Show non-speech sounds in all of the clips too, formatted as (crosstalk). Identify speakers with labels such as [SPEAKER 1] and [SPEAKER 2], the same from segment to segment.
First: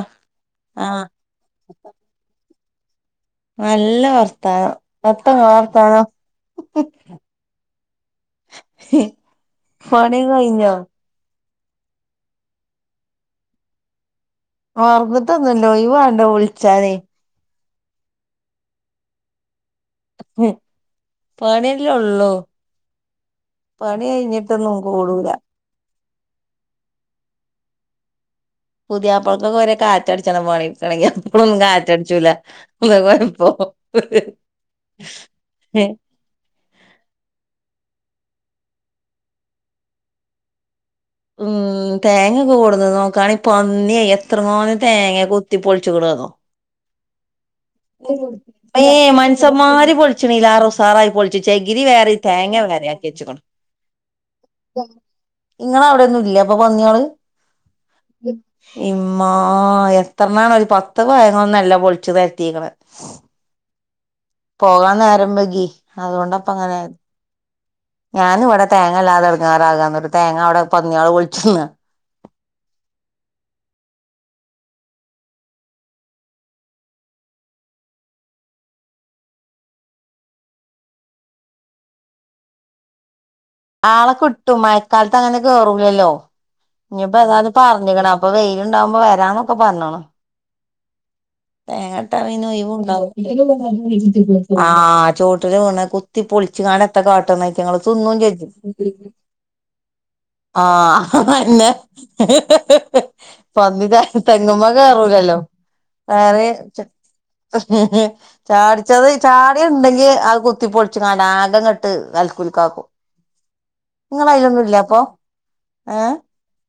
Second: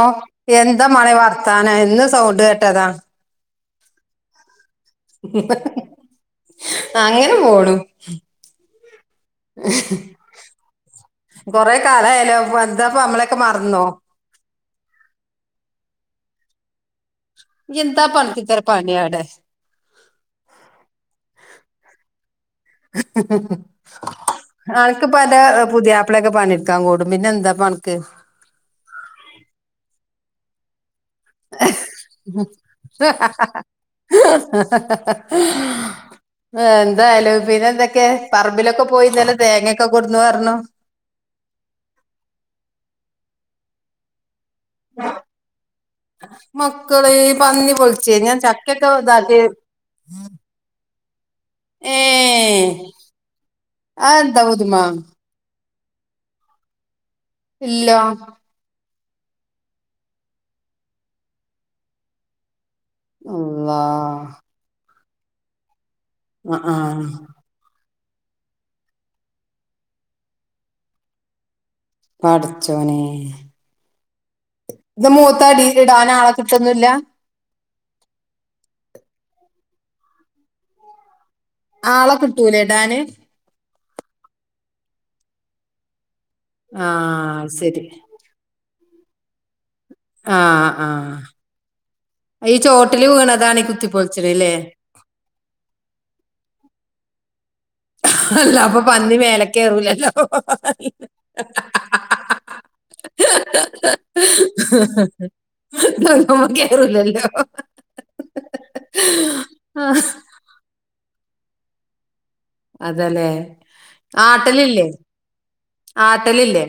[SPEAKER 1] ഓ എന്താ
[SPEAKER 2] ആഹ്
[SPEAKER 1] മളെ വർത്താന എന്ന് സൗണ്ട് കേട്ടതാ
[SPEAKER 2] നല്ല വർത്താനം എത്ത ഇങ്ങളെ വർത്താനം
[SPEAKER 1] അങ്ങനെ പോണു
[SPEAKER 2] പണി കഴിഞ്ഞോ
[SPEAKER 1] കൊറെ കാല ആയെലോ എന്താപ്പ അമ്മളൊക്കെ മർന്നോ
[SPEAKER 2] മർന്ന്ട്ടൊന്നും ഇല്ല ഒഴിവ് വാണ്ടെ വ വുൾച്ചാന്
[SPEAKER 1] ഇഞ് എന്താ അൻക്ക് ഇത്ര പണി അയുടെ
[SPEAKER 2] പണി അല്ലെ ഒള്ളു
[SPEAKER 1] അൻക്ക് ഇപ്പ
[SPEAKER 2] കൂടൂല
[SPEAKER 1] അന്റെ പുതിയാ പ്പള ഒക്കെ പണിട്ക്കാൻ കൂടും പിന്നെന്താപ്പ അൻക്ക്
[SPEAKER 2] റ്റ അട്‌ച്ചെരാൻ പണി ക്കണെങ്കി എപ്പളെന്നും കാറ്റടിച്ചൂലാ അതാ കൊയപ്പം
[SPEAKER 1] ന്നാ എന്തായാലും പിന്നെ എന്തൊക്കെ പറമ്പിലൊക്കെ പോയി ഇന്നലെ തേങ്ങൊക്കെ കൊട്ന്നു പർണു
[SPEAKER 2] ഉം തേങ്ങ ഒക്കെ കൊട്ന്നു നോക്കാണി പന്നിയെ എത്രങ്ങാനും തേങ്ങേ കൊത്തിപ്പൊളിച്ച്ക്ക്‌ണെന്നോ
[SPEAKER 1] കളേ
[SPEAKER 2] അയ്യേ മൻസന്മാര് പൊളിച്ച്ണെയ്ലേറെ ഉസാറായി പൊളിച്ച് ചെകിരി
[SPEAKER 1] ഏ
[SPEAKER 2] വേറിം തേങ്ങ വേറിം ആക്കിയെച്ച്ക്ക്‌ണ്
[SPEAKER 1] ത പുതുമാ
[SPEAKER 2] ഇങ്ങളെ അയുടൊന്നും ഇല്ലേ അപ്പ പന്നിയാൾ?
[SPEAKER 1] ഇല്ല
[SPEAKER 2] ഇമ്മാ എത്രണ്ണാണ് ഒരു പത്ത് തേങ്ങൊന്നല്ല പൊളിച്ച് പരത്തീക്ക്‌ണെ
[SPEAKER 1] അല്ലാഹ്
[SPEAKER 2] പോകാൻ നേരം ബ്ബെഗ്ഗി
[SPEAKER 1] അ
[SPEAKER 2] അതോണ്ടാപ്പങ്ങനായത്
[SPEAKER 1] ആ
[SPEAKER 2] ഞാനും ഇവടെ തേങ്ങല്ലാതെ എടങ്ങേറാകാന്നട്ട് തേങ്ങ അയുടെ പന്നിയാൾ പൊൾച്ച്ന്നാ
[SPEAKER 1] പട്ച്ചോനേ ഇത് മൂത്ത അടീൽ ഇടാൻ ആളെ കിട്ടൊന്നു ഇല്ലാ? ആളെ കിട്ടൂലേ ഇടാന്?
[SPEAKER 2] ആളെ കിട്ടും മഴക്കാലത്ത് അങ്ങനെ കേറൂലല്ലോ
[SPEAKER 1] ആ
[SPEAKER 2] ഇഞ്പ്പ ഏതാലും
[SPEAKER 1] ശരി
[SPEAKER 2] പർഞ്ഞ്ക്ക്‌ണ് അപ്പൊ വെയിൽ ഇണ്ടാവുമ്പോ വെരാന്നൊക്കെ പർൺ‌ണ്
[SPEAKER 1] ആ ആ
[SPEAKER 2] തേങ്ങട്ടാ പിന്നെ
[SPEAKER 1] ഈ ചോട്ടില് വീണതാണ് ഈ
[SPEAKER 2] ഒയിവൂണ്ടാവൂലെയ്
[SPEAKER 1] കുത്തിപ്പൊളിച്ചത് അല്ലേ
[SPEAKER 2] ആ ചോട്ടില് വൂൺ കുത്തി പൊ പൊൾച്ച് കാണ്ട് എത്താ കാട്ട്ണെ? ഇറ്റങ്ങള് തിന്നും ചെജ്ജും
[SPEAKER 1] അല്ല അപ്പൊ പന്നി മേലെ കയറൂലല്ലോ
[SPEAKER 2] ആ അയെന്നെ പന്നി തെ തെങ്ങ്മ്മെ കേറൂലല്ലോ അത്
[SPEAKER 1] സംഗമം കയറൂലല്ലോ
[SPEAKER 2] ചാടിച്ചത് ചാടിയെ
[SPEAKER 1] ആ,
[SPEAKER 2] ഇണ്ടെങ്കി അയ് കുത്തിപ്പൊ ച്ച് കാണ്ട് ആകെ ഇങ്ങട്ട് അൽ
[SPEAKER 1] അതെലെ
[SPEAKER 2] അതിലൊന്നും ഇല്ല
[SPEAKER 1] ആട്ടലില്ലേ ആട്ടലില്ലേ?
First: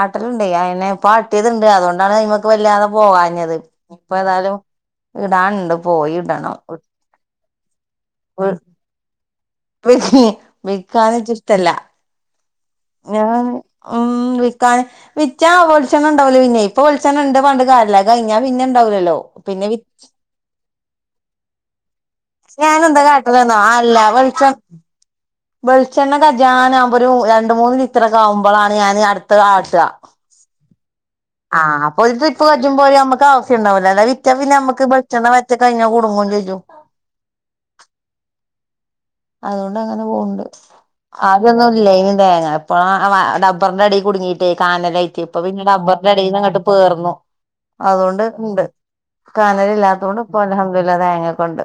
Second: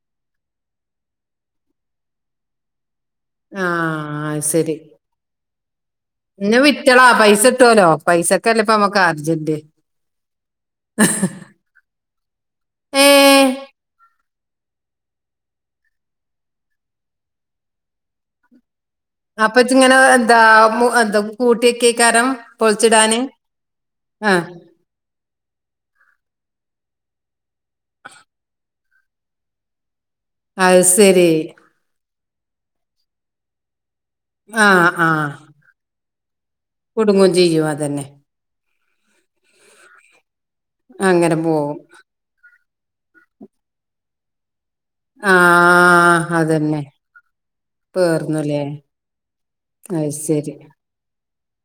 [SPEAKER 2] ആട്ടലിണ്ടെയ് അയെന്നെ ഇപ്പ ആട്ടിയത്ണ്ട് അതോണ്ടാണ് അയ്മക്ക് വല്ലാതെ പോവാഞ്ഞത്
[SPEAKER 1] ആ അയ് സെരി
[SPEAKER 2] പോയി ഇടണം
[SPEAKER 1] ഇന്നാ വിറ്റളാ പൈസട്ടോലോ പൈസക്കല്ലേ ഇപ്പ അമ്മക്ക് ആ
[SPEAKER 2] വിക്കാൻ ഇച്ച് ഇഷ്ട ഇല്ല
[SPEAKER 1] ഏ
[SPEAKER 2] ഞാൻ ഉം ക്കാൻ വിറ്റാ വെൾച്ചെണ്ണണ്ടാവൂല പിന്നെ ഇപ്പ വെൾച്ചെണ്ണ ഇണ്ട് പർൺട്ട് കാര്യ ഇല്ലാ അയ് കഴിഞ്ഞാ പിന്നെ ഉണ്ടാവൂലല്ലോ
[SPEAKER 1] അപ്പ
[SPEAKER 2] പിന്നെ വിറ്റ്
[SPEAKER 1] ഇജ്ജ്ങ്ങനെ എന്താ മു എന്താ കൂട്ടിയെക്കെയ്ക്കാരം?
[SPEAKER 2] ഞാൻ എന്താ കാട്ടൽന്നോ അല്ല വെൾച്ച വെൾച്ചെണ്ണ കജ്ജാനാവുമ്പൊരു രണ്ട്‌ മൂന്ന് ലിറ്ററൊക്കെ ആവുമ്പളാണ് ഞാന് അട്ത്തെ ആട്ടാ
[SPEAKER 1] അയ് സെ
[SPEAKER 2] ആ അപ്പൊ ഒരു ട്രിപ്പ് കജ്ജുമ്പോ പോലെ ഞമ്മക്ക് ആവ്സ്യം ഇണ്ടാവൂലെ അതായത്
[SPEAKER 1] ആ
[SPEAKER 2] മറ്റേപിന്നമ്മക്ക്
[SPEAKER 1] ആ
[SPEAKER 2] ബെൾച്ചെണ്ണ പറ്റെ കഴിഞ്ഞാ കുടുങ്ങും ചെജ്ജും
[SPEAKER 1] കുടുങ്ങും ചെയ്യും അതന്നെ
[SPEAKER 2] അതുകൊണ്ട് അങ്ങനെ പോവ്ണ്ട്
[SPEAKER 1] അങ്ങനെ പോവും
[SPEAKER 2] ആദ്യൊന്നുംല്ലൈനി തേങ്ങ ഇപ്പൊ ആ ഡബ്ബർന്റെ എടീ കുടുങ്ങിയിട്ടേ കാനലയ്റ്റ്
[SPEAKER 1] ആ
[SPEAKER 2] ഇപ്പ പിന്നെ ഡബർന്റെടീന്ന്ങ്ങട്ട്
[SPEAKER 1] അതന്നെ
[SPEAKER 2] പേർന്നു അതുകൊണ്ട്
[SPEAKER 1] പേർന്നുല്ലേ
[SPEAKER 2] ഉണ്ട്
[SPEAKER 1] അത്
[SPEAKER 2] കാനലില്ലാത്തോണ്ട് ഇപ്പൊ
[SPEAKER 1] ശരി
[SPEAKER 2] അൽഹംദുലില്ലാഹ് തേങ്ങക്കണ്ട്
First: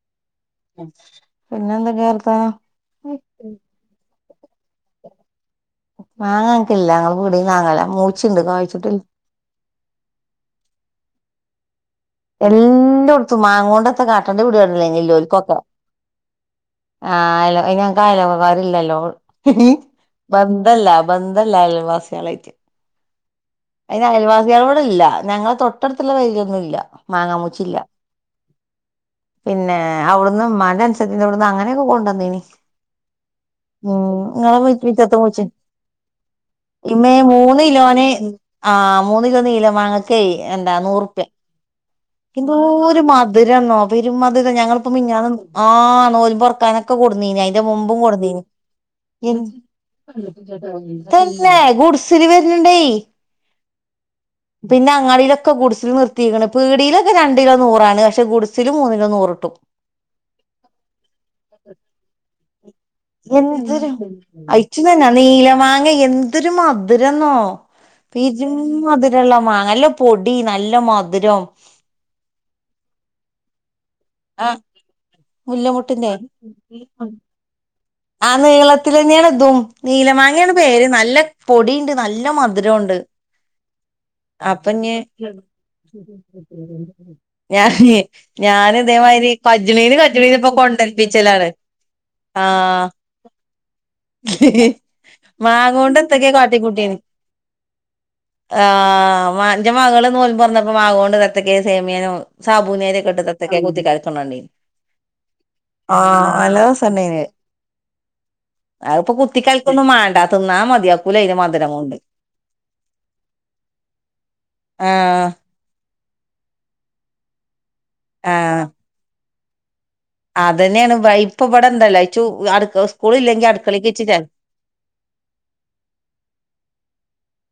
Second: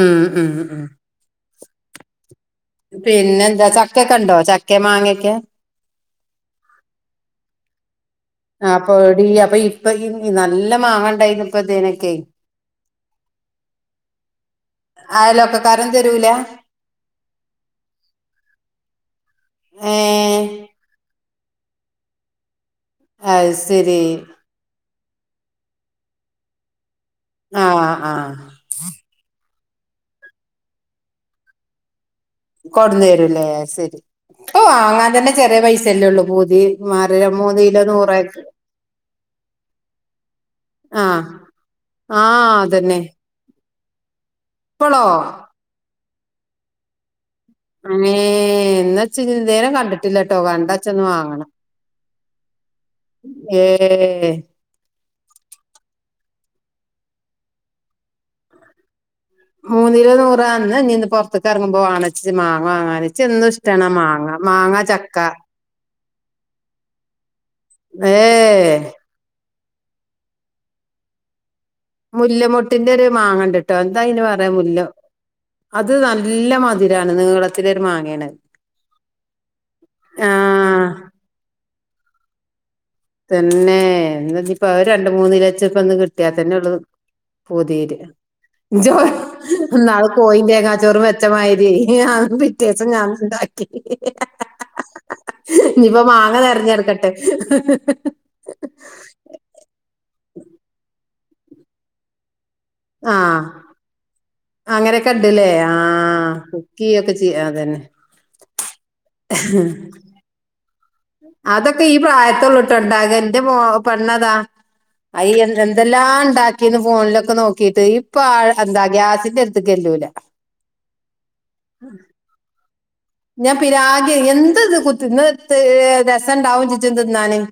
[SPEAKER 1] ഉം ഉം ഉം
[SPEAKER 2] വർത്താനം
[SPEAKER 1] പിന്നെന്താ ചക്ക ക്കണ്ടോ ചക്കെ മാങ്ങൊക്കെ?
[SPEAKER 2] മാങ്ങങ്ങക്കില്ല ഞങ്ങ പീടീന്ന് വാങ്ങല
[SPEAKER 1] ആപ്പൊ എട അപ്പൊ ഇപ്പൊ നല്ല മാങ്ങണ്ടായിന്ന ഇപ്പേനക്ക
[SPEAKER 2] എല്ലാം കൊടുത്തും മാങ്ങ കൊണ്ടത്തെ കാട്ടൻന്റെ പിീടടല്ലെങ്കല്ലോലിക്കൊക്കെ
[SPEAKER 1] അയലൊക്കക്കാരൻ തരൂല
[SPEAKER 2] ആഹല ഞക്ക് ആായലക്കെക്കാറില്ലല്ലോ
[SPEAKER 1] ഏ
[SPEAKER 2] ബന്തല്ല അതല്ല അയൽവാസികളായിട്ട്
[SPEAKER 1] അത് ശരി
[SPEAKER 2] അതിന് അയൽവാസികള കൂടെ ഇല്ല ഞങ്ങളെ തൊട്ടടുത്തുള്ള വൈര്ൊന്നും ഇല്ല
[SPEAKER 1] ആഹ
[SPEAKER 2] മാങ്ങാമൂച്ചില്ല
[SPEAKER 1] ആഹ
[SPEAKER 2] പിന്നെ അവിടന്ന് മന്റെ അനസര ഇവിടന്ന് അങ്ങനെയൊക്കെ കൊണ്ടുുവന്നീനി
[SPEAKER 1] കൊടന്ന് വരൂല്ലേ ശരി ഓ അങ്ങാൻ
[SPEAKER 2] മിറ്റത്തെ
[SPEAKER 1] തന്നെ
[SPEAKER 2] മൂച്ചി
[SPEAKER 1] ചെറിയ പൈസല്ലേള്ളൂ പൂതി മാറി മൂതി
[SPEAKER 2] കിലോന ആ മൂന്ന കിലോ നീലം വാങ്ങക്ക എന്താ
[SPEAKER 1] ആഹ്
[SPEAKER 2] നൂറുപ്യ എന്ത
[SPEAKER 1] ആഹ് അതന്നെ
[SPEAKER 2] ഒരു മധുര എന്നോ അപ്പൊരു മധുര ഞങ്ങിപ്പോ
[SPEAKER 1] ഇപ്പളോ
[SPEAKER 2] മിഞ്ഞാന ആ ആ പൊറക്കാനൊക്കെൂ
[SPEAKER 1] അങ്ങേ എന്നാ ഇച്ച് ഇതേരം കണ്ടിട്ടില്ലട്ടോ കണ്ടാച്ചൊന്ന് വാങ്ങണം
[SPEAKER 2] തന്നെ ഗുഡ്സില്
[SPEAKER 1] ഏഹ്
[SPEAKER 2] പിന്നെ അങ്ങാളൊക്കെ കൂ നിർ പീടിയിലൊക്കെ രണ്ട കിലോ നൂറാണ് പക്ഷേ ഗഡസിില് മൂന്ന കിലോ നൂറ്ണ്ട്
[SPEAKER 1] മൂന്നിലോ നൂറന്ന് നിീന്ന്റത്തേക്ക് ഇറങ്ങുമ്പോ വാണച്ച മാങ്ങ വാങ്ങാ
[SPEAKER 2] എന്തൊരു അയിച്ച തന്നാ
[SPEAKER 1] ചക്ക
[SPEAKER 2] നീലമാങ്ങ എന്തൊരു മധുര എന്നോ പിരു
[SPEAKER 1] ഏഹ്
[SPEAKER 2] മധുരമള്ള മാ നല്ല പൊടി നല്ല മധുരം
[SPEAKER 1] മുല്ലമുട്ടിന്റെ ഒരു മാങ്ങണ്ടിട്ടും കേട്ടോ എന്താ ഇന് പറയാൻ
[SPEAKER 2] ആഹ്
[SPEAKER 1] മുല്ല അത്
[SPEAKER 2] മുല്ലമുട്ടിന്റെ
[SPEAKER 1] നല്ല മധുരാണ് നിീളത്തില ഒരു മാ
[SPEAKER 2] ആ നീളത്തി തന്നെയാണ് ഇതും നീല മാങ്ങാണ്
[SPEAKER 1] ആഹ്
[SPEAKER 2] പേര് നല്ല പൊടിുണ്ട് നല്ല മ മര ഉണ്ട്
[SPEAKER 1] തന്നെപ്പോ രണ്ട മൂന്നിലച്ച ഇപ്പന്ന് കിട്ടിയാ തന്നെള്ളത്
[SPEAKER 2] ഞാന്
[SPEAKER 1] പൂതിീല്
[SPEAKER 2] ഞാന് ഇതേമാതിരി കജ്ജ്ണീന്
[SPEAKER 1] ജോാള്
[SPEAKER 2] കജ്ജ്ണീന് ഇപ്പൊ
[SPEAKER 1] കോയിന്റെക്കാ ചോറ്
[SPEAKER 2] കൊണ്ടൽപ്പിച്ചലാണ്
[SPEAKER 1] മെച്ചമായിരി പിറ്റേ
[SPEAKER 2] ആഹ്
[SPEAKER 1] ഉണ്ടാക്കി
[SPEAKER 2] മാങ്ങോണ്ട്
[SPEAKER 1] ഇപ്പ മാങ്ങ നിറഞ്ഞർക്കട്ടെ
[SPEAKER 2] ആ അറെ മകള് നോ പററന്നപ്പോ മകൊണ്ട് രത്തക്ക സേമിയാനോ സാബു നേരെ
[SPEAKER 1] ആഹ്
[SPEAKER 2] കെട്ടത്തക്കെ കുത്തിക്കാലക്കൊണ്ട
[SPEAKER 1] അങ്ങനെയൊക്കെ ഇണ്ടല്ലേ ആ കുക്കി ഒക്കെ ചെയ അതന്നെ
[SPEAKER 2] അത്പ്പോൊ കുത്തി കാലത്ത ഒന്നും മണ്ടാ തിന്നാ മതിയാ
[SPEAKER 1] അതൊക്കെ ഈ പ്രായത്തള്ളിട്ടുണ്ടാക എന്റെ പെണ്ണതാ അ
[SPEAKER 2] ആഹ്
[SPEAKER 1] എന്ത എല്ലാം ഉണ്ടാക്കിന്ന് ഫോണിലൊക്കെ നോക്കിട്ട് ഇപ്പ എന്താ ഗ്യാസിന്റെ അടുത്തേക്ക് എല്ലൂല
[SPEAKER 2] അതന്നെയാണ് ഇപ്പ ഇവിടെ എന്തല്ലച്ച അടു
[SPEAKER 1] ഞാൻ പിരാഗെം എന്ത് ഇത് കുത്തി ഇന്ന് രസംുണ്ടാവും ചിറ്റി എന്ത്ന്നാനൻ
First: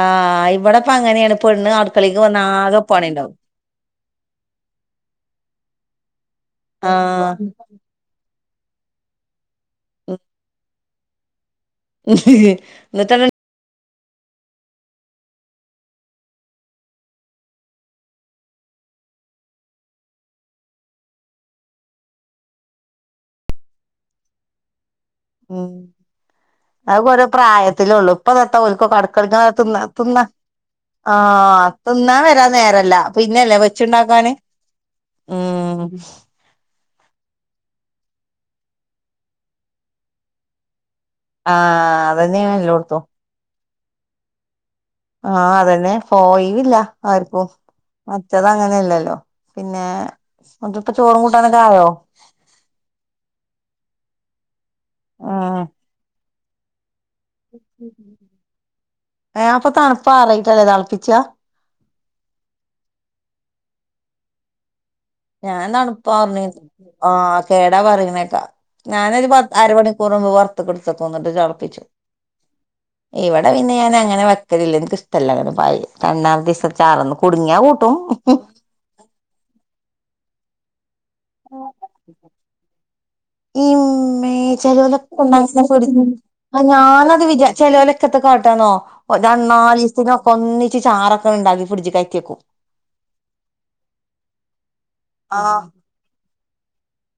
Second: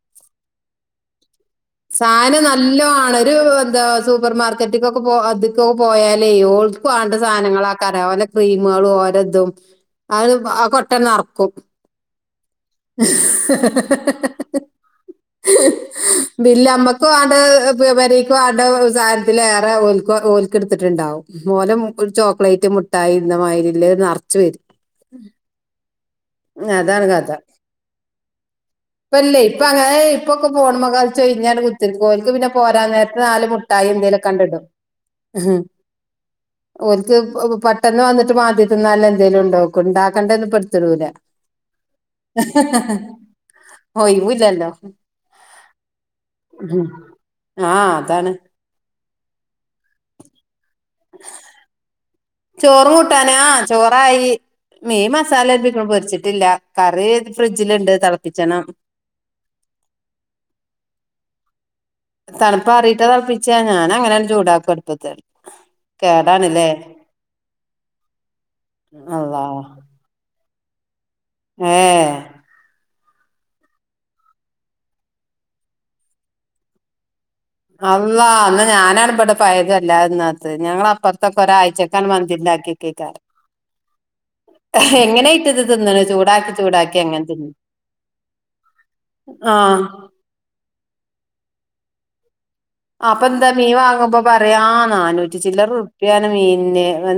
[SPEAKER 2] ആഹ് ഇവടെപ്പ അങ്ങനേണ് പെണ്ണ് അടുക്കളേക്ക്
[SPEAKER 1] സാന
[SPEAKER 2] വന്നാ
[SPEAKER 1] നല്ല
[SPEAKER 2] ആകെ
[SPEAKER 1] ആണ ഒരു
[SPEAKER 2] പണിണ്ടാവും
[SPEAKER 1] എന്താ സൂപ്പർമാർക്കറ്റ് ൊക്കെ പോ അക്കൊക്കെ പോയാലേ ഓൾക്ക് വേണ്ട
[SPEAKER 2] ആഹ്
[SPEAKER 1] സാധനങ്ങള ആ കര അവ ക്രീമുകളും ഓരതും അത് ആ കൊട്ടനറക്കും
[SPEAKER 2] നത്താരൻ
[SPEAKER 1] വില്മ്മക്കും ആടെ വരക്കും ആടെ സഹയത്തി റെ ഓ ഓൽക്ക എടുത്തിട്ടുണ്ടാവും മോലം ഒരു ചോക്ലേറ്റ് മുട്ടായി ഇമാതിരില്ലേ നിറച്ച്ു വര അതാണ്
[SPEAKER 2] ആഹ അത
[SPEAKER 1] കഥ
[SPEAKER 2] പ്രായത്തിലേ ഉള്ളു ഇപ്പൊ നിത്തരിക്ക കടക്കള
[SPEAKER 1] ഇപ്പല്ലേ ഇപ്പൊ
[SPEAKER 2] തിന്ന
[SPEAKER 1] അങ്ങനെ
[SPEAKER 2] തിന്ന
[SPEAKER 1] ഇപ്പൊക്കെ ഫോണുമ്മ
[SPEAKER 2] ആ
[SPEAKER 1] കളിച്ച് ഒഴിഞ്ഞാണ്ട്
[SPEAKER 2] ആ
[SPEAKER 1] കുത്തിരിക്കും
[SPEAKER 2] തിന്ന
[SPEAKER 1] ഓൽക്ക്
[SPEAKER 2] വരാ
[SPEAKER 1] പിന്നെ പോരാൻ
[SPEAKER 2] നേരല്ല
[SPEAKER 1] നേരത്ത് നാല്
[SPEAKER 2] പിന്നെല്ലേ
[SPEAKER 1] മുട്ടായി എന്തേലും
[SPEAKER 2] വെച്ചുണ്ടാക്കാന്
[SPEAKER 1] കണ്ടിടും
[SPEAKER 2] ഉം
[SPEAKER 1] ഒരുക്ക് പെട്ടെന്ന് വന്നിട്ട് മാദ്യത്തി നല്ല എന്തേങ്കലും ഉണ്ടോ ഉണ്ടാക്കേണ്ടന്ന് പെടുത്തടുല
[SPEAKER 2] ആ അതന്നെയ ണല്ല കൊടുത്തു
[SPEAKER 1] ഹ ഇവില്ലല്ല
[SPEAKER 2] ആഅതന്നെ പോയില്ല ആർക്കും
[SPEAKER 1] ആ അതാണ്
[SPEAKER 2] മറ്റത് അങ്ങനെല്ലല്ലോ പിന്നെ മക്കക്കു ചോറും കൂട്ടാനൊക്കൊയോ
[SPEAKER 1] ആയി മീ മസാല എ പൊരിച്ചിട്ടില്ല കാര കുറ ഫ്രിഡ്ജിലുണ്ട് തിളപ്പിച്ചണം
[SPEAKER 2] ഏഹ് അപ്പൊ തണുപ്പാ ആറിയിട്ടല്ലേ തളപ്പിച്ചാ
[SPEAKER 1] തണുപ്പ അറിയിട്ട തളപ്പിച്ചാ ഞാന അങ്ങനെയ ചൂടാക്ക ല്
[SPEAKER 2] ഞാൻ തണുപ്പാ പറഞ്ഞ ആ കേടാ പറങ്ങനേക്കാ ഞാനൊരു
[SPEAKER 1] അള്ളാ
[SPEAKER 2] പത്ത് അരമണിക്കൂർമ്പ് ത്ത കെടുത്തക്കന്നിട്ട്
[SPEAKER 1] ഏ
[SPEAKER 2] ളപ്പിച്ചു ഇവിടെ പിന്നെ ഞാൻ അങ്ങനെ വെക്കലില്ല എനിക്ക് ഇഷ്ടല്ല അങ്ങനെ രണ്ടാമത്തെ ദിവസ ചാറന്ന
[SPEAKER 1] അള്ള അന്ന് ഞാനടബടെ പയതല്ല ഇന്നകത്ത് ഞങ്ങള അപ്പറ ഒരാഴ്ചതേക്കാണ് മന്തിഉണ്ടാക്കി വെയ്ക്കാറ്
[SPEAKER 2] മേ ചലലൊക്കെണ്ട
[SPEAKER 1] ചൂടാക്കി ചൂടാക്കി
[SPEAKER 2] ഞാനത്
[SPEAKER 1] അങ്ങനെ
[SPEAKER 2] വി
[SPEAKER 1] തിന്നും
[SPEAKER 2] ചാരിച്ചോ ലവലൊക്ക കാട്ടാന്നോ
[SPEAKER 1] ആ
[SPEAKER 2] നല്ക്ക ഒന്നിച്ച് ചാറൊക്കെ ഉണ്ടാക്കി ഫ്രഡ് കയറ്റക്കും
[SPEAKER 1] അപ്പൊ എന്താ മീ വാങ്ങുമ്പോ പറയാ നാനൂറ്റി
[SPEAKER 2] ആഹ്
[SPEAKER 1] ചില്ലറ ഉറപ മീ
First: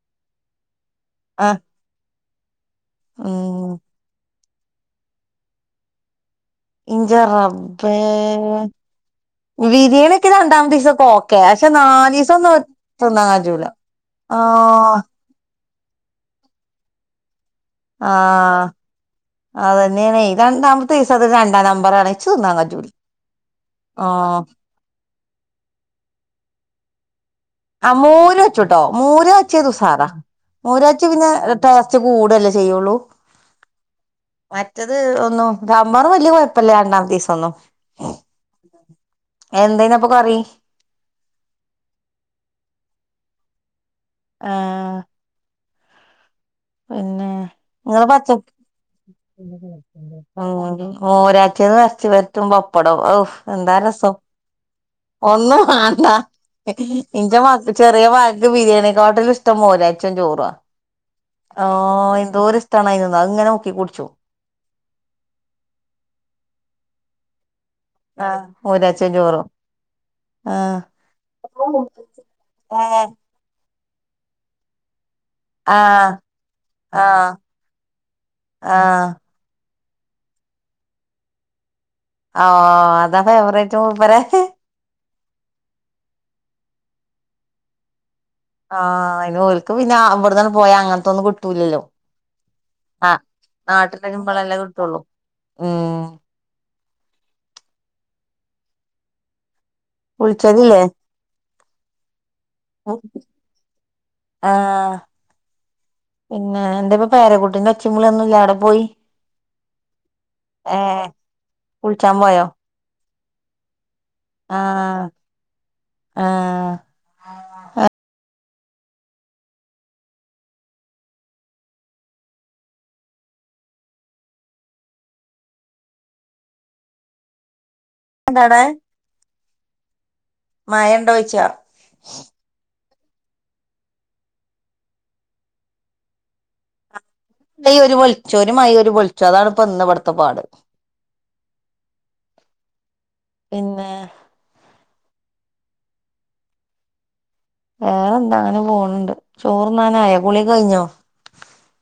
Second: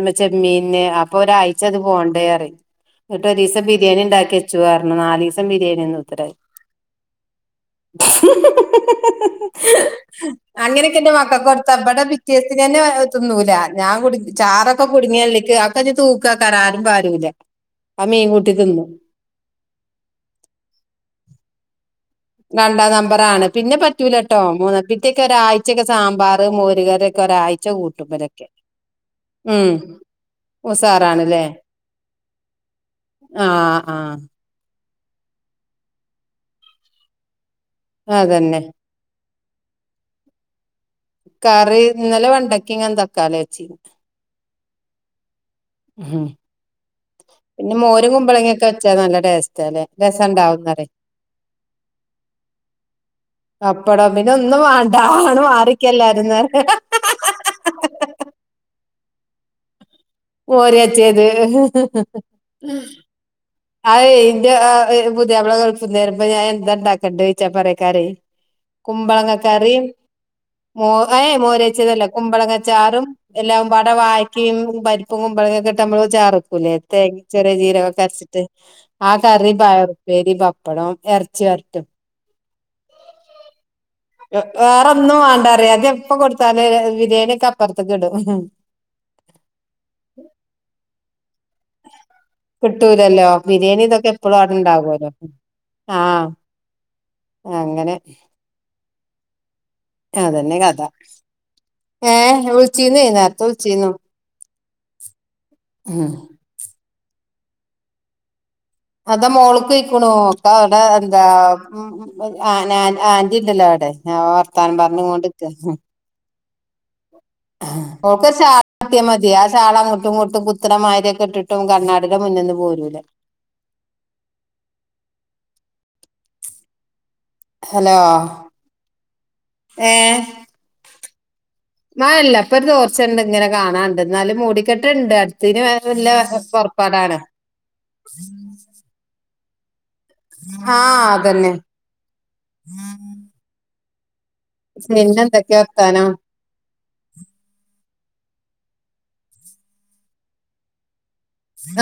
[SPEAKER 1] ന് ചെമ്മീ ന് അപ്പൊ
[SPEAKER 2] ആഹ്
[SPEAKER 1] ഒരാഴ്ച അത് പോണ്ടിയാ റി എന്നിട്ട് ഒരു ദിവസം
[SPEAKER 2] ഉം
[SPEAKER 1] ബിരിയാണി ഉണ്ടാക്കി അച്ചുരണം നാല് ദിവസം ബിരിയാണി എന്ന് ഉത്തരായി
[SPEAKER 2] ഇന്റെ റബ്ബേ ബിരിയാണിയൊക്കെ രണ്ടാമത്തെ
[SPEAKER 1] അങ്ങനെയൊക്കെ
[SPEAKER 2] ദിവസൊക്കെ
[SPEAKER 1] എന്റെ
[SPEAKER 2] ഓക്കെ
[SPEAKER 1] മക്കൾക്ക്ടുതാൽ
[SPEAKER 2] പക്ഷെ
[SPEAKER 1] ഇവി ടെ
[SPEAKER 2] നാലീസൊന്നും
[SPEAKER 1] പിറ്റേന്ന് തന്നെ തി
[SPEAKER 2] തിന്നാൻ
[SPEAKER 1] ന്നൂല
[SPEAKER 2] കജൂല
[SPEAKER 1] ഞാൻ കു ചാറൊക്കെ
[SPEAKER 2] ആഹ്
[SPEAKER 1] കുടുങ്ങിയള്ളേക്ക് തൂക്കക്കാറ ആരും പരുല്ല
[SPEAKER 2] ആ അത് തന്നെയാണ് രണ്ടാമത്തെ ദിവസതു രണ്ടാം നമ്പറാണ് ഇച്ച് തിന്നാൻ കജൂല
[SPEAKER 1] രണ്ടാം നമ്പറ ആണ് പിന്നെ
[SPEAKER 2] ആഹ്
[SPEAKER 1] പറ്റൂലട്ടോ മൂന്നപ്പറ്റൊക്കെ ഒരാഴ്ചക്കെ സാമ്പാർ മോരുകര
[SPEAKER 2] ആ മൂര വച്ചുട്ടോ മൂര വച്ചേ
[SPEAKER 1] ഉം
[SPEAKER 2] ദസാറാ മൂരാഴ്ച പിന്നെ
[SPEAKER 1] ഉസാറാണല്ലേ
[SPEAKER 2] ടേറ്റ് കൂടല്ലേ ചെയ്യുള്ളൂ
[SPEAKER 1] ആഹ് ആഹ്
[SPEAKER 2] മ മറ്റേത് ഒന്നും സാബാർ വല്യ കുഴപ്പമല്ല രണ്ടാമത്തെ ദീസം ഒന്നും
[SPEAKER 1] അതന്നെ
[SPEAKER 2] എന്തനപ്പൊ കറി
[SPEAKER 1] കറി ഇന്നലെ വണ്ടക്കി ഇങ്ങ തക്കാളി വച്ചി
[SPEAKER 2] ആ
[SPEAKER 1] ഉം
[SPEAKER 2] പിന്നെ
[SPEAKER 1] പിന്നെ
[SPEAKER 2] ഇങ്ങ
[SPEAKER 1] മോരും
[SPEAKER 2] പച്ച
[SPEAKER 1] കുമ്പളങ്ങൊക്കെ വെച്ചാ നല്ല ടേസ്റ്റാല്ലേ രസണ്ടാവുന്നറിം
[SPEAKER 2] പച്ചത് കച്ച് പറ്റും പപ്പടം ഓ എന്താ
[SPEAKER 1] പപ്പടം
[SPEAKER 2] രസം
[SPEAKER 1] പിന്നെ ഒന്നും വാണ്ട ആണ്
[SPEAKER 2] ഒന്നും
[SPEAKER 1] മാറിക്ക
[SPEAKER 2] വണ്ട
[SPEAKER 1] എല്ലാരുംന്നറിം
[SPEAKER 2] എ ന്റെ ചെറിയ മകൾക്ക് ബിരിയാണിക്കാട്ടില് ഇഷ്ടം മോരാ
[SPEAKER 1] മോര് കാച്ചിയത്
[SPEAKER 2] എന്തോര് ഇഷ്ടാണ് അയിനൊന്ന് അത് ഇങ്ങനെ മുക്കി
[SPEAKER 1] അ
[SPEAKER 2] കുടിച്ചും
[SPEAKER 1] ഇതെ പുതിയാപ്പ ള ഗൾഫിനു വ രുമ്പോ ഞാൻ എന്താ ഉണ്ടാക്കണ്ടേ ന്ന് ചോച്ചാ പറ കറി
[SPEAKER 2] മൂരാച്ചിയും
[SPEAKER 1] കുമ്പളക
[SPEAKER 2] ചോറും
[SPEAKER 1] കറി
[SPEAKER 2] ആഹ്
[SPEAKER 1] മോ ഏ മോരേച്ചതല്ലേ കുമ്പളങ്ങച്ചാറും
[SPEAKER 2] ഏഹ്
[SPEAKER 1] എല്ലാം അവിടെ വായക്കയും പരിപ്പും കുമ്പളങ്ങ ഒക്കെട്ട് നമ്മ
[SPEAKER 2] ആഹ്
[SPEAKER 1] ചാറക്കൂലേ തേങ്ങ ചെറിയ ജീരകൊക്കെ അരച്ചിട്ട്
[SPEAKER 2] ആ
[SPEAKER 1] പ യർപ്പേരി പപ്പടം ഇറച്ചി വ രട്ടും
[SPEAKER 2] ആ അതെ അവവറ
[SPEAKER 1] വേറെൊന്നും വേണ്ടാറിയ അത് എപ്പൊ കൊടുത്താല് ബിരിയാണിയക്കെ അപ്പുറത്തക്ക ഇടും
[SPEAKER 2] ആഅയിന് ക്ക് പിന്നെ ഇവിടെന്നന്നെ പോയാ അങ്ങനത്തൊന്നും കിട്ടൂല്ലല്ലോ
[SPEAKER 1] കിട്ടൂലല്ലോ ബിരിയാണി ഇതൊക്കെ എപ്പഴും
[SPEAKER 2] വരുമ്പളല്ലേ കിട്ടുള്ളൂ
[SPEAKER 1] അടെണ്ടാവല്ലോ ആ
[SPEAKER 2] ഉം
[SPEAKER 1] അങ്ങനെ അ തെന്നെ കഥ
[SPEAKER 2] വിളിച്ചലില്ലേ
[SPEAKER 1] ആ വിളിച്ചിനെ നേർത്ത വിളിച്ചിനോ
[SPEAKER 2] ആഹ് പിന്നെ എന്റെപ്പ പേരക്കുട്ടിന്റെ ഒച്ചിമളിയൊന്നും ഇല്ലവി
[SPEAKER 1] അതാ മോളക്ക് ഇക്കുണുകട
[SPEAKER 2] ഏഹ്
[SPEAKER 1] എന്താ
[SPEAKER 2] കുളിച്ചാൻ പോയോ
[SPEAKER 1] പണ്ടല്ലോ അവിടെ ഞാൻ വർത്താനൻ പറഞ്ഞ
[SPEAKER 2] ആഹ്
[SPEAKER 1] കൊണ്ട്രി ക്ക
[SPEAKER 2] ആഹ്
[SPEAKER 1] ഓക്കെ ച്ചാ മത്യാ മതി ആ ചാള അങ്ങോട്ടും ഇങ്ങോട്ടും പുത്രന്മാരൊക്കെ ഇട്ടിട്ടും കണ്ണാടില മുന്നന്ന് പോരൂല (unintelligible) ഹലോ ഏ
[SPEAKER 2] മായണ്ടോച്ചാ
[SPEAKER 1] ച്ച്ണ്ട് ങ്ങനെ കാണാണ്ട് ന്നാലും മൂടിക്കെട്ട്ണ്ട് അടുത്തിന് വര്ല്ല പൊർപ്പാടാണ്
[SPEAKER 2] (unintelligible) ഒരു വൊൾച്ചോര് മയ ഒര് വൊൾച്ച അതാണ് പ്പൊ ഇന്ന് വ്ട് ത്തപാട്
[SPEAKER 1] ആഹ് അതന്നെ
[SPEAKER 2] പിന്നേ
[SPEAKER 1] പിന്നെന്തെക്കെ വർത്താനോ
[SPEAKER 2] വേറെ എന്താ അങ്ങനെ പോണ് ണ്ട് ചോറ്ന്നാനായൊ കുളി കയ്ഞ്ഞോ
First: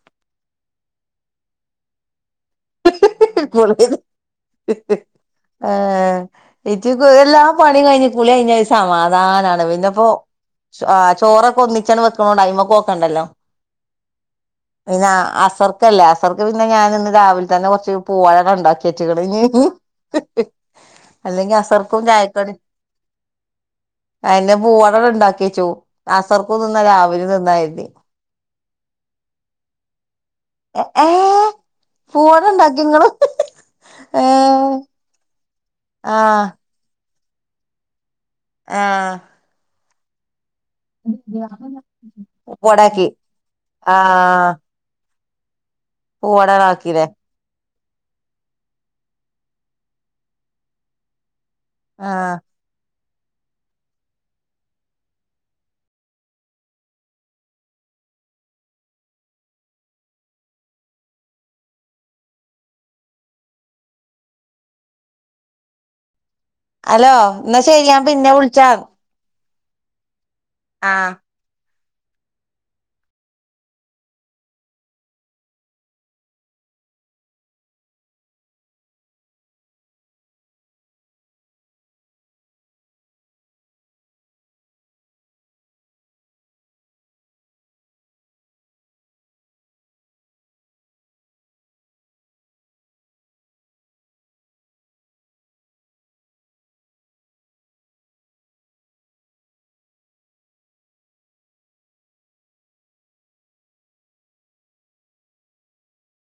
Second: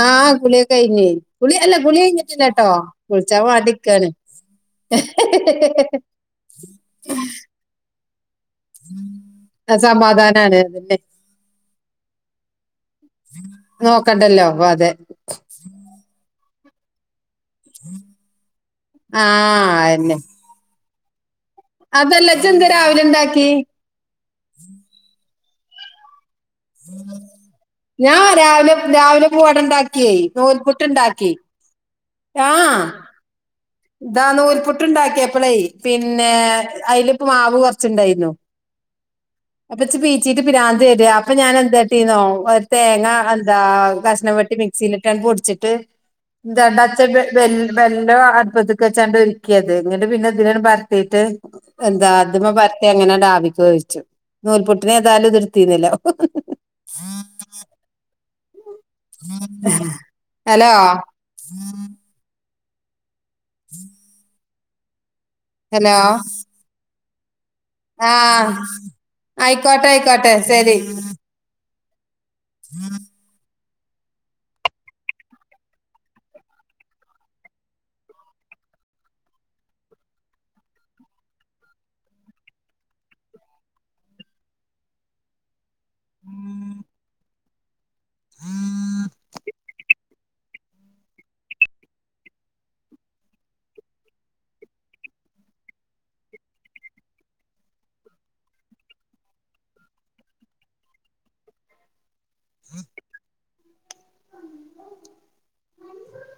[SPEAKER 1] ആഹ് കുളിയൊ കഴിഞ്ഞ് കുളി അല്ല കുളി യ്ഞ്ഞിട്ടില്ലട്ടോ കുൾച്ചാ വാണ്ടി ക്കാണ്
[SPEAKER 2] ആഹ് ഇച് എല്ലാം പണി കയ്ഞ്ഞി കുളി കയ്ഞ്ഞ ഒര് സമാധാനാണ്
[SPEAKER 1] ആ,
[SPEAKER 2] പിന്നെപ്പോ
[SPEAKER 1] സമാധാനാണ്
[SPEAKER 2] ആ
[SPEAKER 1] അതന്നെ
[SPEAKER 2] ചോറൊക്ക ഒന്നിച്ചണ് വെക്ക്‌ണോണ്ട് അയ്മക്ക്‌ ഓക്കണ്ടല്ലോ
[SPEAKER 1] നോക്കണ്ടല്ലോ അപ്പൊ അതെ
[SPEAKER 2] പിന്ന അസർക്കല്ലേ അസർ ക്ക്‌ പിന്ന ഞാന് ന്ന് രാവിൽ തന്നെ കൊർച്ച് പൂവഴങ്ങ ണ്ടാക്യെച്ച്ക്ണ്
[SPEAKER 1] ആ
[SPEAKER 2] ഇ ഈ
[SPEAKER 1] അതന്നെ
[SPEAKER 2] അല്ലെങ്കി അസർക്കും
[SPEAKER 1] അതല്ല
[SPEAKER 2] ചായ്ക്കടി
[SPEAKER 1] ചെന്ത് രാവിലെ ഉണ്ടാക്കി
[SPEAKER 2] അയ്ന്റെ പൂവൊണ്ടട് ണ്ടാക് ക്കിച്ചോ അസർക്കു ത് ന്നാ രാവിലെ തിന്നാ കെര്തി
[SPEAKER 1] ഞാൻ രാവിലെ രാവിലെ പൂവട ണ്ടാക്കി നൂൽപുട്ട് ണ്ടാക്കി
[SPEAKER 2] പൂവടണ്ടാക്കി ങ്ങള്
[SPEAKER 1] താ നൂൽപുട്ടുണ്ടാക്ക്യപ്പളേ പിന്നെ
[SPEAKER 2] ആഹ്
[SPEAKER 1] അയ്ലിക്ക്‌ മാവ് കൊർച്ച്ണ്ടായിരുനു
[SPEAKER 2] ആഹ്
[SPEAKER 1] അപ്പെച്ച് പീച്ചിട്ട് പ്രാന്ത് വെര അപ്പൊ ഞാന് എന്താട്ടീന്നോ ഒര്
[SPEAKER 2] പൂവടാക്കി
[SPEAKER 1] തേങ്ങ എന്താ കഷ്ണം
[SPEAKER 2] ആഹ്
[SPEAKER 1] വട്ടി മിക്സില് ട്ടാണ് പൊട്ച്ചിട്ട്
[SPEAKER 2] പൂവട
[SPEAKER 1] ന്തണ്ട
[SPEAKER 2] ആക്കിലേ
[SPEAKER 1] (unintelligible) വെൽ ബെല്ലോ അട്പത്ത്ക്ക് വെച്ചാണ്ട് ഒരുക്കിയത് ങ്ങട്ട് പിന്ന തിലട്ട് പര്ത്തീറ്റ് എന്താ
[SPEAKER 2] ആഹ്
[SPEAKER 1] അദ്മ പര്ത്ത്യാ അങ്ങന ണ്ടാവിക്ക് വെവ്ച്ചു നൂൽപുട്ടിന് ഏതാലും തെട്ത്തിനല്ലോ ഹലോ (unintelligible) ഹലോ
[SPEAKER 2] ഹലോ ന്നാ ശരി ഞാ പിന്ന
[SPEAKER 1] ആഹ്
[SPEAKER 2] വിൾച്ചാ
[SPEAKER 1] ആയിക്കോട്ടെ ആയിക്കോട്ടെ ശരി (unintelligible) (unintelligible) (unintelligible)